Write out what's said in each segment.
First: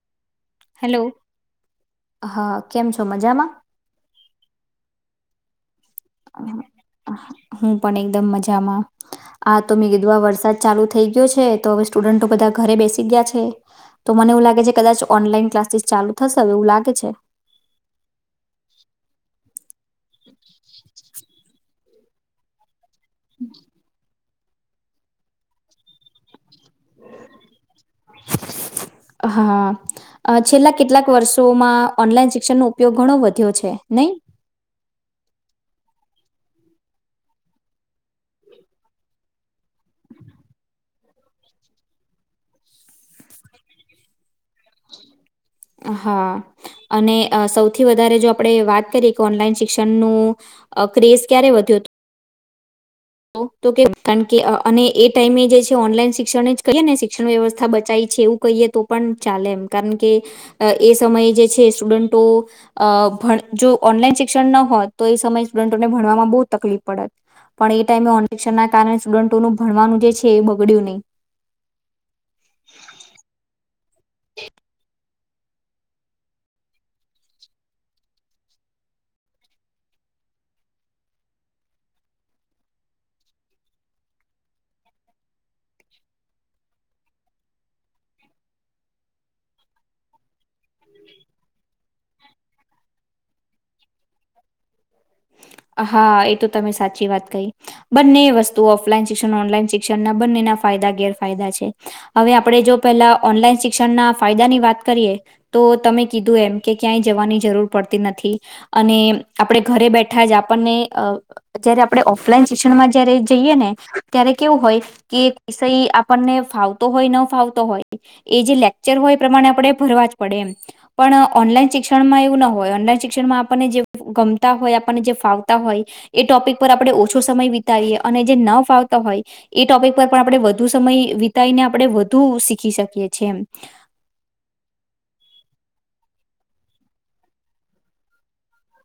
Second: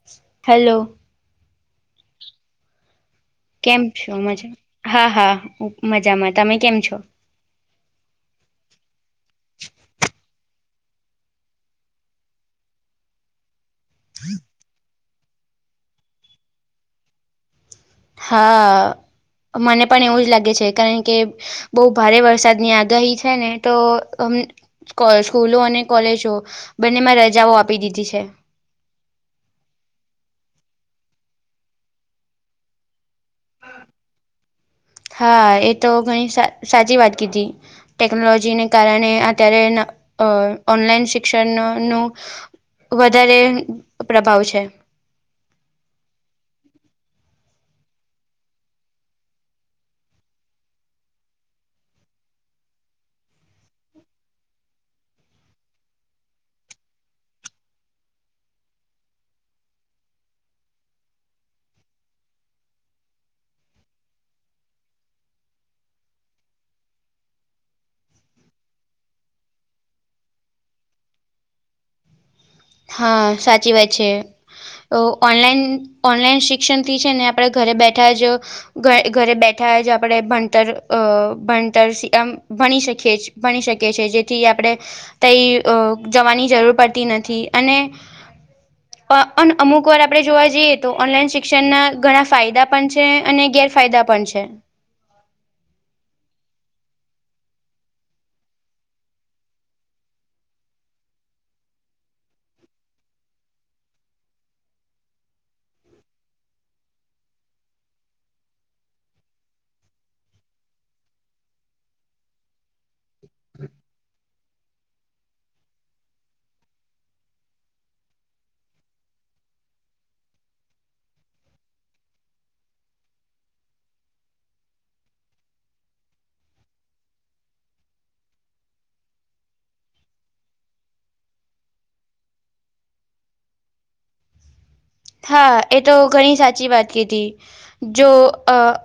[inaudible] Hello. હા. કેમ છો મજામાં? કેમ છો? મજામાં? હા હા હું મજામાં. તમે કેમ છો અ.. હું પણ એકદમ મજામાં. આ તો મેં કીધું આ વરસાદ ચાલુ થઈ ગયો છે તો હવે સ્ટુડન્ટો બધા ઘરે બેસી ગયા છે. તો મને એવું લાગે છે કદાચ ઓનલાઈન ક્લાસીસ ચાલુ થશે. હવે એવું લાગે છે. હા. મને પણ એવું જ લાગે છે, કારણ કે બહુ ભારે વરસાદની આગ ગાહી છેને તો અમે. કોલ સ્કૂલો અને કોલેજો બંનેમાં રજાઓ આપી દીધી છે. હા. છેલ્લા કેટલાંક વર્ષોમાં ઓનલાઈન શિક્ષણનો ઉપયોગ ઘણો વધ્યો છે નહીં? હા. એ તો ઘણી સા સાચી વાત કીધી. ટેક્નોલોજીને કારણે અત્યારે ન‌અ ઓનલાઈન શિક્ષણનું. વધારે પ્રભાવ છે. હા અને સૌથી વધારે જો આપણે વાત કરીએ કે ઓનલાઈન શિક્ષણનું. ક્રેઝ ક્યારે વધ્યોતો. તો કે કાણ કે અને એ ટાઈમે જે છે ઓનલાઈન શિક્ષણ જ કહીએને શિક્ષણ વ્યવસ્થા બચાય છે એવું. કહીએ તો પણ ચાલે એમ કારણ કે એ સમયે જે છે સ્ટુડન્ટો. અ ભણ જો ઓનલાઈન શિક્ષણ ન હોત તો એ સમયે સ્ટુડન્ટોને ભણવામાં બહુ તકલીફ પડત. પણ એ ટાઈમે ઓન શિક્ષણને ના કારણે સ્ટુડન્ટોનું ભણવાનું જે છે એ બગડ્યું નય.. હા સાચી વાત છે. ઓ ઓનલાઈન ઓનલાઈન શિક્ષણ થી છે ને આપણેે ઘરે બેઠા જ. ઘ ઘરે બેઠા જ આપણે ભણતર અ ભણતર આમ. ભણી શકી ભણી શકીએ છીએ જેથી આપણે. કઈ જવાની જરૂર પડતી નથી અને. અને અમુક વાર આપણે જોવા જઈએ તો ઓનલાઈન શિક્ષણના ઘણા ફાયદા પણ છે અને ગેરફાયદા. પણ છે. હા એ તો તમે સાચી વાત કહી. બંને વસ્તુ ઓફલાઈન શિક્ષણ ઓનલાઈન શિક્ષણ ના બંનેના ફાયદા ગેરફાયદા છે. હવે આપણે જો પેલા ઓનલાઈન શિક્ષણના ફાયદાની વાત કરીએ. તો તમે કીધું એમ કે ક્યાંય જવાની જરૂર પડતી નથી અને આપણે ઘરે બેઠ. આપણને જયારે આપણે ઓફલાઈન શિક્ષણમાં જયારે જઈએ ને ત્યારે કેવું હોય. કે વિષય આપણને ફાવતો હોય ન ફાવતો હો. એ જે લેક્ચર હોય એ પ્રમાણે આપણેે ભરવા જ પડે એમ. પણ ઓનલાઈન શિક્ષણમાં એવું ના હોય ઓનલાઈન શિક્ષણમાં આપણને જે ગમતા હોય. આપ જે ફાવતા હોય એ ટોપિક પર આપણે ઓછો સમય વિતાવીએ અને જે ન ફાવતા હોય. એ ટોપિક પર પણ આપણે વધુ સમય વિતાઈને આપણે વધુ શીખી શકીએ છેએ એમ. હા એ તો ઘણી સાચી વાત કીધી. જો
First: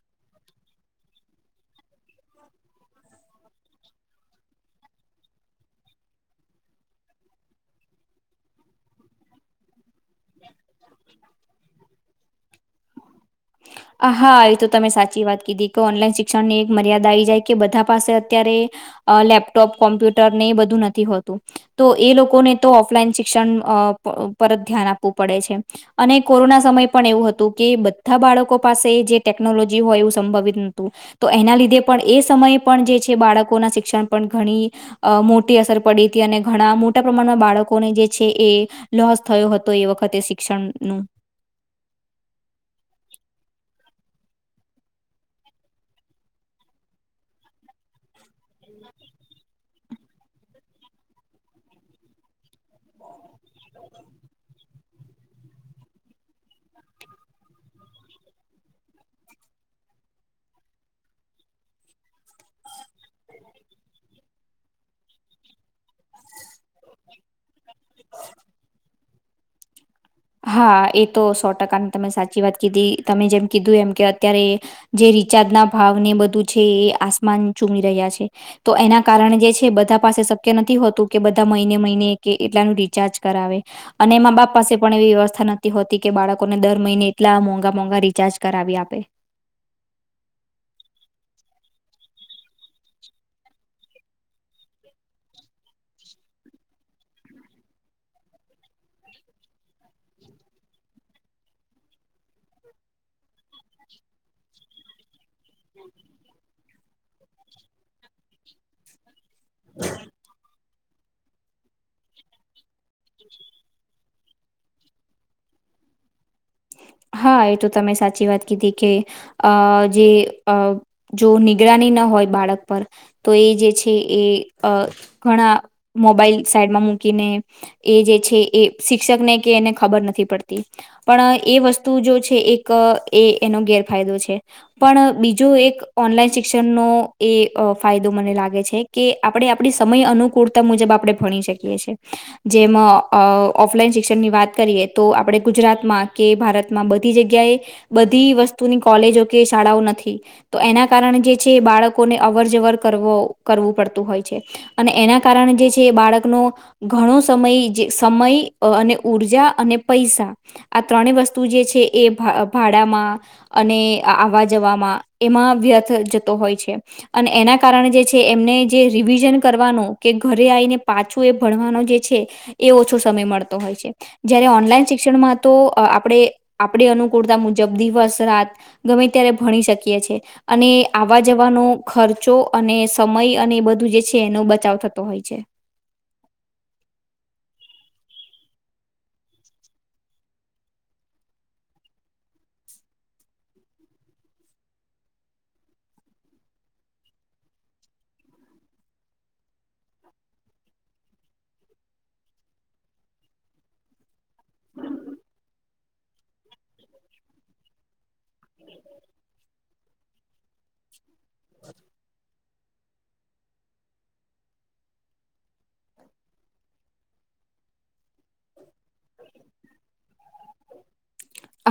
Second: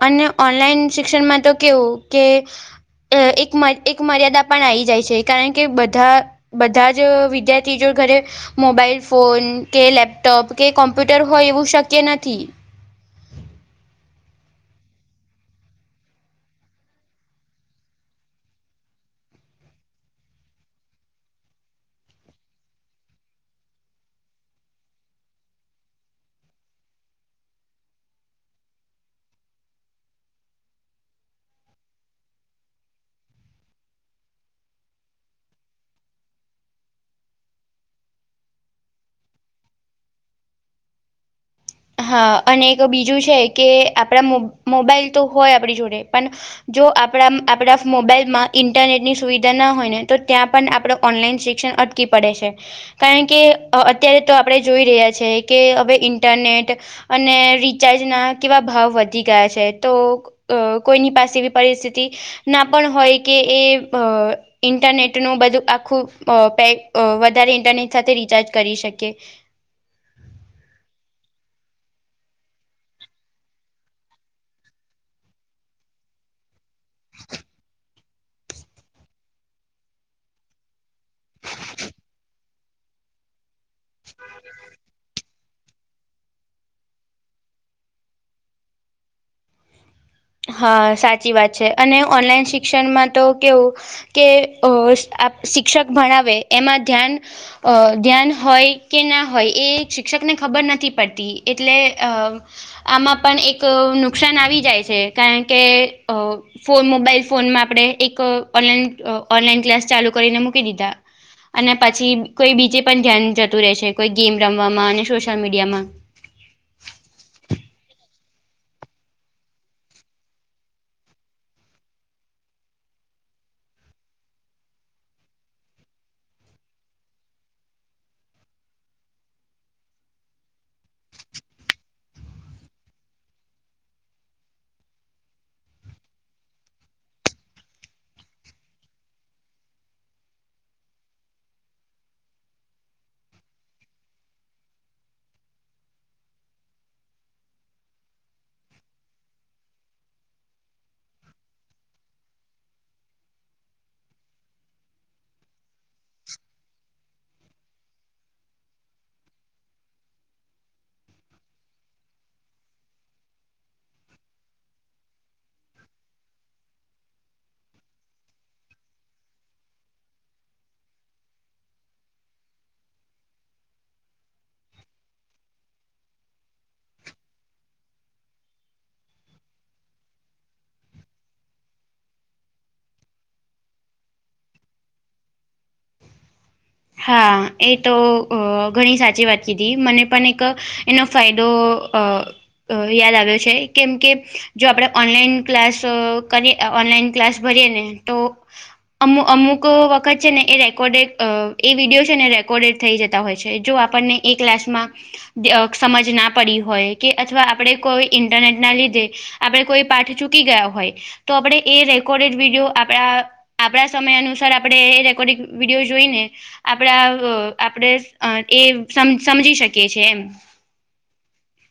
અને ઓનલાઈન શિક્ષણમાં તો કેવું કે. અ એક એક [unintelligible] મર્યાદા પણ આવી જાય છે, કારણ કે બધા. બધા જ વિદ્યાર્થી જો ઘરે મોબાઈલ ફોન કે લેપટોપ કે. કોમ્પ્યુટર હોય એવું શક્ય નથી. હા એ તો તમે સાચી વાત કીધી કે ઓનલાઈન શિક્ષણ ની એક મર્યાદા આવી જાય કે બધા પાસે અત્યારે. અ લેપટોપ કોમ્પ્યુટર ને એ બધું નથી હોતું. તો એ લોકોને તો ઓફલાઈન શિક્ષણ [unintelligible] ધ્યાન આપવું પડે છે. અને કોરોના સમય પણ એવું હતું કે આ બાળકો પાસે જે ટેકનોલોજી હોય એવું સંભવિત નહતું. તો એના લીધે પણ એ સમયે પણ જે છે, બાળકોના શિક્ષણ પણ ઘણી. અ મોટી અસર પડી હતી અને ઘણા મોટા પ્રમાણમાં બાળકોને જે છે, એ. લોસ થયો હતો એ વખતે શિક્ષણનું. હા અને એક બીજું છે, કે આપણા મો મોબાઈલ તો હોય આપણી જોડે પણ. જો આપણા આપણા મોબાઈલ માં ઇન્ટરનેટની સુવિધા ના હોય ને તો ત્યાં પણ આપડ ઓનલાઈન શિક્ષણ. પડે છે, કારણ કે અત્યારે તો આપણે જોઈ રહ્યા છે, કે હવે ઇન્ટરનેટ. અને રિચાર્જના કેવા ભાવ વધી ગયા છે, તો. અ કોઈની પાસે પરિસ્થિતિ ના પણ હોય કે એ [unintelligible] ઇન્ટરનેટનું બધું આખું પે વધારે ઇન્ટરનેટ સાથે રિચાર્જ કરી શકીએ. હા એ તો સો ટકાની તમે સાચી વાત કીધી તમે જેમ કીધું એમ કે અત્યારે. જે રિચાર્જ ના ભાવને બધું છે, એ આસમાન ચૂમી રહ્યા છે. તો એના કારણે જે છે, બધા પાસે શક્ય નથી હોતું કે બધા મહિને મહિને કે એટલાનું રચાર્જ કરાવે અને એમાં બાપ પાસે. પણ એવી વ્યવસ્થા નથી હોતી કે બાળકોને દર મહિને એટલા મોંઘા મોંઘા રિચાર્જ કરાવી આપે. હા સાચી વાત છે, અને ઓનલાઈન શિક્ષણમાં તો કેવું. કે અ શિક્ષક ભણાવે એમાં ધ્યાન. અ ધ્યાન હોય કે ના હોય એ શિક્ષકને ખબર નથી પડતી એટલે અ. આમાં પણ એક નુકસાન આવી જાય છે. કારણ કે ફોન મોબાઈલ ફોનમાં આપણે એક ઓનલાઈન. ઓનલાઈન ક્લાસ ચાલુ કરીને મૂકી દીધા. અને પછી કોઈ બીજે પણ ધ્યાન જતું રહે છે, કોઈ ગેમ રમવામાં અને સોશિયલ મીડિયામાં. હા એ તો તમે સાચી વાત કીધી કે અ જે અ. જો નિગરાની ન હોય બાળક પર. તો એ જે છે, એ ઘણા મોબાઈલ સાઈડમાં મૂકીને. એ જે છે, એ શિક્ષકને કે એને ખબર નથી પડતી પણ. એ વસ્તુ જો છે, એક એ એનો ગેરફાયદો છે. પણ બીજો એક ઓનલાઈન શિક્ષણનોો એ ફાયદો મને લાગે છે. કે આપણે આપણી સમય અનુકૂળતા મુજબ આપણે ભણી શકીએ છી. જેમાં ઓફલાઈન શિક્ષણ ની વાત કરીએ તો આપડે ગુજરાતમાં. કે ભારતમાં બધી જગ્યા એ બધી વસ્તુની કોલેજો કે શાળાઓ નથી. તો એના કારણે જે છે બાળકોને અવર જવર કરવો કરવું પડતું હોય છે. અને એના કારણે જે છે બાળકનો. ઘણો સમય જે સમય અને ઉર્જા અને પૈસા. આ ત્રણેય વસ્તુ જે છે એ ભાડામાં. અને આવવા જવામાં એમાં વ્યર્થ જતો હોય છે. અને એના કારણે જે છે એમને જે રિવિઝન કરવાનું કે ઘરે આવીને પાછું એ ભણવાનું જે છે. એ ઓછો સમય મળતો હોય છે જયારે ઓનલાઈન શિક્ષણમાં. તો આપણે આપણી અનુકૂળતા મુજબ દિવસ રાત ગમે ત્યારે ભણી શકીએ છે. અને આવવા જવાનો ખર્ચો અને સમય અને બધું જે છે એનો બચાવ થતો હોય છે. હા એ તો ઘણી સાચી વાત કીધી મને પણ એક. એનો ફાયદો અ. અ યાદ આવ્યો છે કેમ કે જો આપણે ઓનલાઈન ક્લાસ કરીએ. ઓનલાઈન ક્લાસ ભરીએ ને તો. અમુક અમુક વખત છે ને એ રેકોર્ડેડ અ. એ વિડીયો છેને રેકોર્ડેડ થઈ જતા હોય છે જો આપણને એ ક્લાસમાં. સમજ ના પડી હોય કે અથવા આપણે કોઈ ઇન્ટરનેટ ના લીધે આપણે કોઈ પાઠ. ચૂકી ગયા હોય તો આપડણે એ રેકોર્ડેડ વિડીયો. આપણા આપણા સમય અનુસાર આપણે એ રેકોર્ડિંગ વિડીયો જોઈ ને. આપણા આપણે એ સમ સમજી શકીએીએ એમ. [inaudible]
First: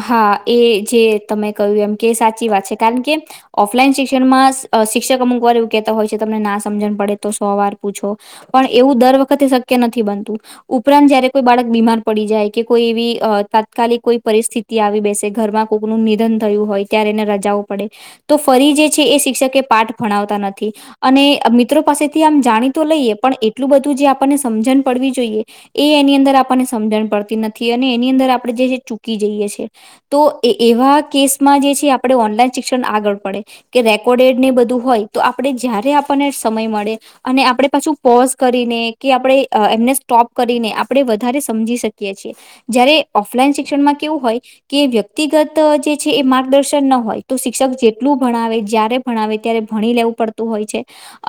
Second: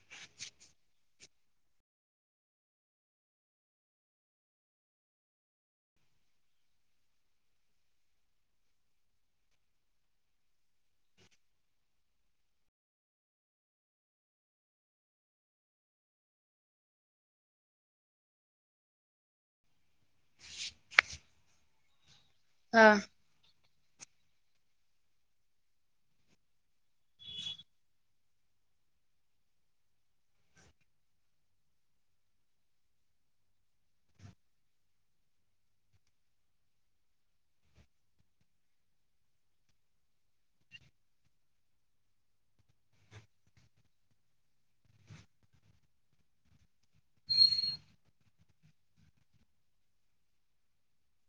હા એ જે તમે કહ્યું એમ કે સાચી વાત છે કારણ કે. ઓફલાઈન શિક્ષણમાં શિક્ષક અમુક વાર એવું કેહેતા હોય છે તમને ના સમજણ પડે તો સો વાર પૂછો. પણ એવું દર વખતે શક્ય નથી બનતું ઉપરાંત જયારે. કોઈ બાળક બીમાર પડી જાય કે કોઈ એવી તાત્કાલિક કોઈ પરિસ્થિતિ આવી બેસે ઘરમાં. કનુંું નિધન થયું હોય ત્યારે એને રજાઓું પડે. તો ફરી જે છે એ શિક્ષકે પાઠ ભણાવતા નથી અને મિત્રો પાસે. મ જાણી તો હા લઈએ પણ એટલું બધું જે આપણને સમજણ પડવી જોઈએ એ એની. ની અંદર આપણને સમજણ પડતી નથી અને એની અંદર આપડણે જે છે ચૂકી જઈએ છીએ. તો એ એવા કેસમાં જે છે આપણે ઓનલાઈન શિક્ષણ આગળ પડે. કે રેકોર્ડેડ ને બધું હોય તો આપડે જયારે આપણને સમય મળે. અને આપણે પાછું પોઝ કરીને કે આપણે એમને સ્ટોપ કરીને. આપણે વધારે સમજી શકીએ છીએ જયારે ઓફલાઈન શિક્ષણમાં કેવું હોય. કે વ્યક્તિગત જે છે એ માર્ગદર્શન ના હોય તો શિક્ષક જેટલું ભણાવે જ્યારે. ભણાવ ત્યારે ભણી લેવું પડતું હોય છે.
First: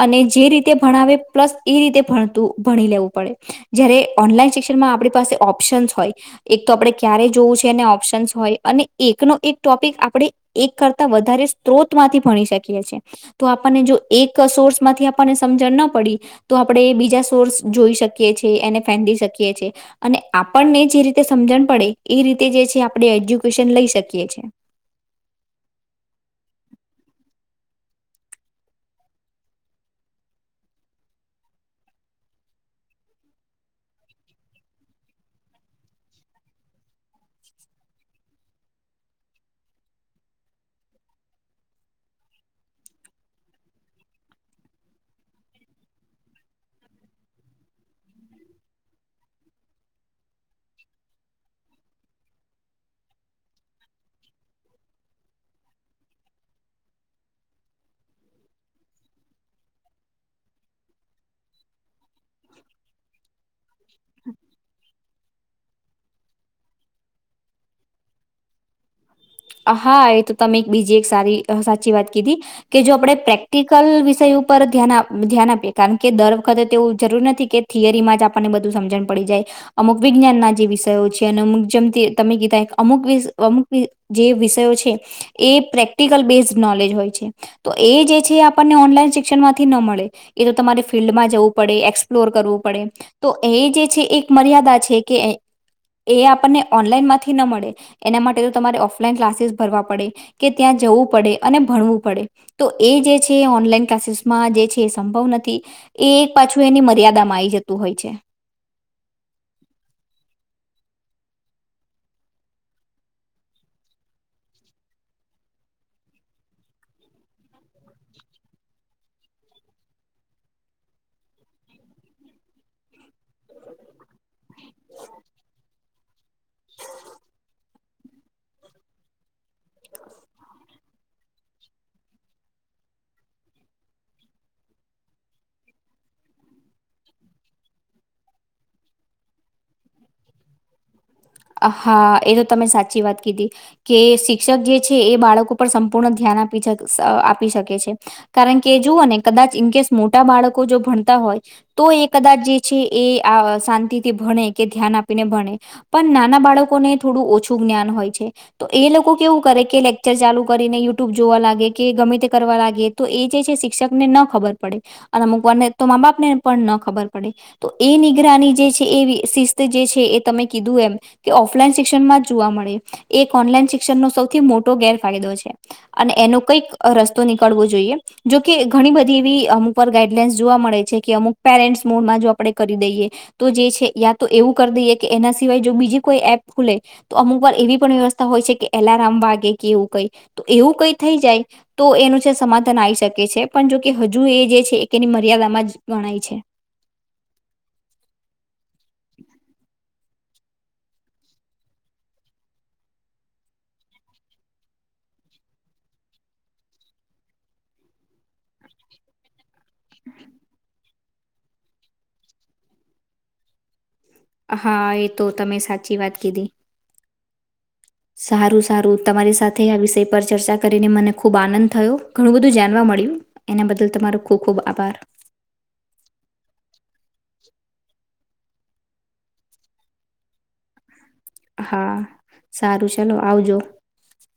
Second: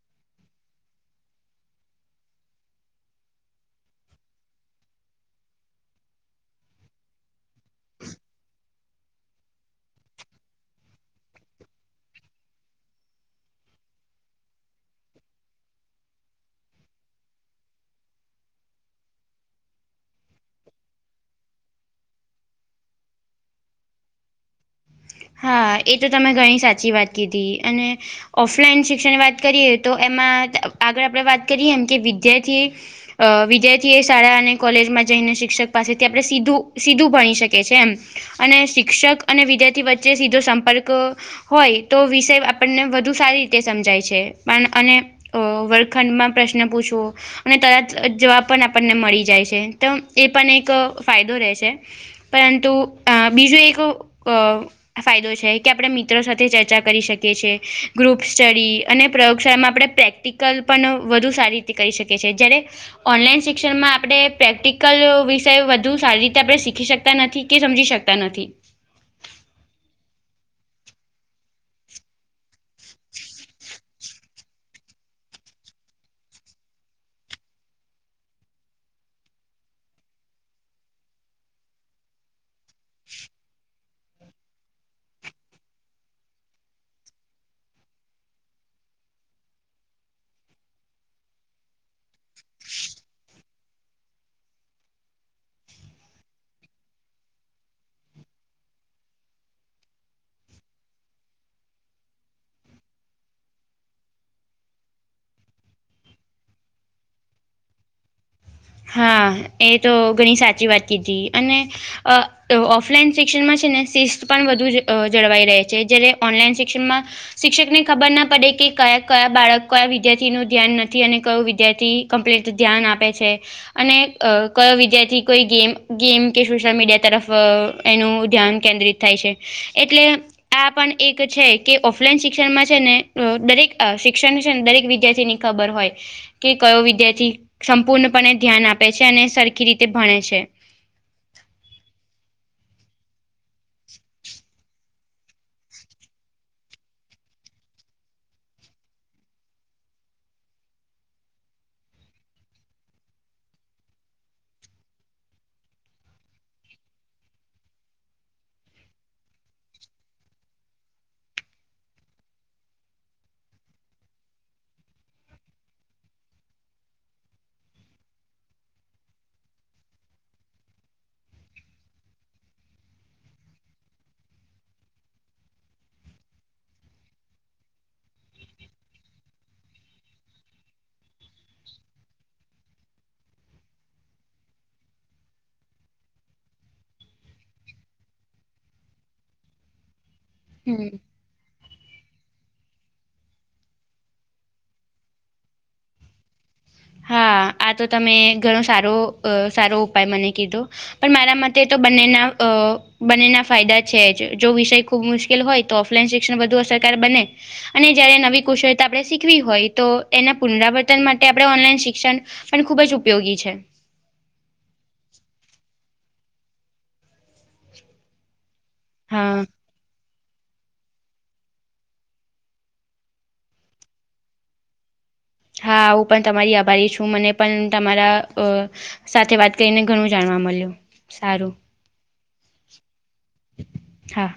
અને જે રીતે ભણાવે પ્લસ એ રીતે ભણતું ભણી લેવું પડે જ્યારે. ઓનલાઈન શિક્ષણમાં આપણી પાસે ઓપ્શન્સ હોય. એક તો આપણે ક્યારે જોવું છે ઓપ્શન્સ હોય અને એકનો એક ટોપિક આપણે. એક કરતા વધારે સ્ત્રોત માંથી ભણી શકીએ છીએ. તો આપણને જો એક સોર્સ માંથી આપણને સમજણ ના પડી. તો આપણે એ બીજા સોર્સ જોઈ શકીએ છીએ એને ફેદી શકીએ છેએ. અને આપણને જે રીતે સમજણ પડે એ રીતે જે છે આપણે એજ્યુકેશન લઈ શકીએ છીએ. હા એ તો તમે ઘણી સાચી વાત કીધી અને. ઓફલાઈન શિક્ષણ વાત કરીએ તો એમાં આગળ આપણે વાત કરીએ એમ કે વિદ્યાર્થી. અ વિદ્યાર્થી એ શાળા અને કોલેજમાં જઈને શિક્ષક પાસેથી આપણે સીધું સીધું ભણી શકી છે એમ. અને શિક્ષક અને વિદ્યાર્થી વચ્ચે સીધો સંપર્ક. હોય તો વિષય આપણને વધુ સારી રીતે સમજાય છે પણ અને. વર્ળખંડમાં પ્રશ્ન પૂછો. અને તરત જવાબ પણ આપણને મળી જાય છે તો એ પણ એક ફાયદો રહે છે. પરંતુ બીજું એક. ફાયદો છે કે આપણે મિત્રો સાથે ચર્ચા કરી શકીએ છીએ ગ્રુપ સ્ટડી અને પ્રયોગશાળામાં આપણે પ્રેક્ટિક. કલ્પના વધુ સારી રીતે કરી શકે છે જ્યારે. ઓનલાઈન શિક્ષણમાં આપણે પ્રેક્ટિકલ વિષય વધુ સારી રીતે આપણે શીખી શકતા નથી કે સમજી શકતા. તા નથી. હા એ તો તમે એક બીજી એક સારી સાચી વાત કીધી. કે જો આપણે પ્રેક્ટિકલ વિષય ઉપર ધ્યાન આપીએ કારણ કે દર વખતે તે એવું જરૂર નથી કે. થિયરીમાં જ આપણને બધું સમજણ પડી જાય. અમુક વિજ્ઞાનના જે વિષયો છે અને અમુક જેમથી તમે કીધ અમુક અમુક. જે વિષયો છે એ પ્રેક્ટિકલ બેઝડ નોલેજ હોય છે. તો એ જે છે આપણને ઓનલાઈન શિક્ષણ માંથી ન મળે. એ તો તમારે ફિલ્ડમાં જવું પડે એક્સપ્લોર કરવું પડે. તો એ જે છે એક મર્યાદા છે કે. એ આપણને ઓનલાઈનમાંથી ન મળે એના માટે તો તમારે ઓફ. ઓલાઈન ક્લાસીસ ભરવા પડે કે ત્યાં જવું પડે અને ભણવું પડે. તો એ જે છે ઓનલાઈન ક્લાસીસમાં જે છે એ સંભવ નથી. એ એક પાછું એની મર્યાદામાં આવી જતું હોય છે. હા એ તો ઘણી સાચી વાત કીધી અને. અ ઓફલાઈન શિક્ષણમાં છે ને શિસ્ત પણ વધુ જળવાઈ રહે છે જ્યારે ઓનલાઈન શિક્ષણમાં. શિક્ષક ને ખબર ના પડે કે કયા કયા બાળકકો ક વિદ્યાર્થી નું ધ્યાન નથી અને કયો વિદ્યાર્થી. કમ્પ્લીટ ધ્યાન આપે છે. અને કયો વિદ્યાર્થી કોઈ ગેમ ગેમ કે સોશયલ મીડિયા તરફ. એનું ધ્યાન કેન્દ્રિત થાય છે એટલે આ પણ એક છે કે ઓફલાઈન શિક્ષણમાં છે ને દરેક શિક્ષણ છે ને દરેક વિદ્યાર્થીની. ખબર હોય કે કયો વિદ્યાર્થી સંપૂર્ણ. પણને ધ્યાન આપે છે અને સરખી રીતે ભણે છે. હા એ તો તમે સાચી વાત કીધી કે શિક્ષક જે. છે એ બાળકો પર સંપૂર્ણ ધ્યાન આપી આપી શકે છે. કારણ કે જુવઓ ને કદાચ ઇન કેસ મોટા બાળકો જો ભણતા હોય. તો એ કદાચ જે છે એ શાંતિથી ભણે કે ધ્યાન આપીને ભણે. પણ નાના બાળકોને થોડું ઓછું જ્ઞાન હોય છે. તો એ લોકો કેવું કરે કે લેક્ચર ચાલુ કરીને યુટ્યુબ જોવા લાગે કે ગમે તે કરવા લાગે. તો એ જે છે શિક્ષક ને ન ખબર પડે અને અમુક વારને તો મા બાપને પણ ન ખબર પડે. તો એ નિગ્રહની જે છે એ શિસ્ત જે છે એ તમે. કીધું એમ કે ઓફલાઈન શિક્ષણ માં જ જોવા મળે. એક ઓનલાઈન શિક્ષણનો સૌથી મોટો ગેરફાયદો છે. અને એનો કઈક રસ્તો નીકળવો જોઈએ. જોકે ઘણી બધી એવી અમુકર ગાઈડલાઇન્સ જોવા મળે છે કે અમુક પેરેન્ટ્સ મોડમાં જો આપણે કરી દઈએ. તો જે છે યા તો એવું કરી દઈએ કે એના. સિવાય જો બીજી કોઈ એપ ખુલે તો અમુ વાર એવી પણ વ્યવસ્થા હોય છે કે એલાર્મ વાગે કે એવું કઈ. તો એવું હમ કઈ થઈ જાય. તો એનું છે સમાધાન આવી શકે છે પણ જોકે હજુ એ જે છે એની મર્યાદામાં જ ગણાય છે. હા આ તો તમે ઘણો સારો સારો ઉપાય મને કીધો. પણ મારા મતે તો બંનેના બંનેના ફાયદા છે જ જો વિષય. ખબ મુશ્કેલ હોય તો ઓફલાઈન શિક્ષણ બધુ અસરકાર બને અને જયારે નવી કુશળતા આપણે શીખવી હોય. તો એના પુનરાવર્તન માટે આપણે ઓનલાઈન શિક્ષણ પણ ખુબ જ ઉપયોગી છે. હા એ તો તમે સાચી વાત કીધી સારું સારું તમારી હા સાથે આ વિષય પર ચર્ચા કરીને મને ખૂબ આનંદ થયો ઘણું બધું જાણવા મળ્યું એના બદલ તમારો ખૂબ ખૂબ આભાર હા હું પન તમારી આભારી છું મને પન તમારા અ સાથે વાત કરીને ઘણું જાણવા મળ્યું સારું હા સારું ચલો આવજો હા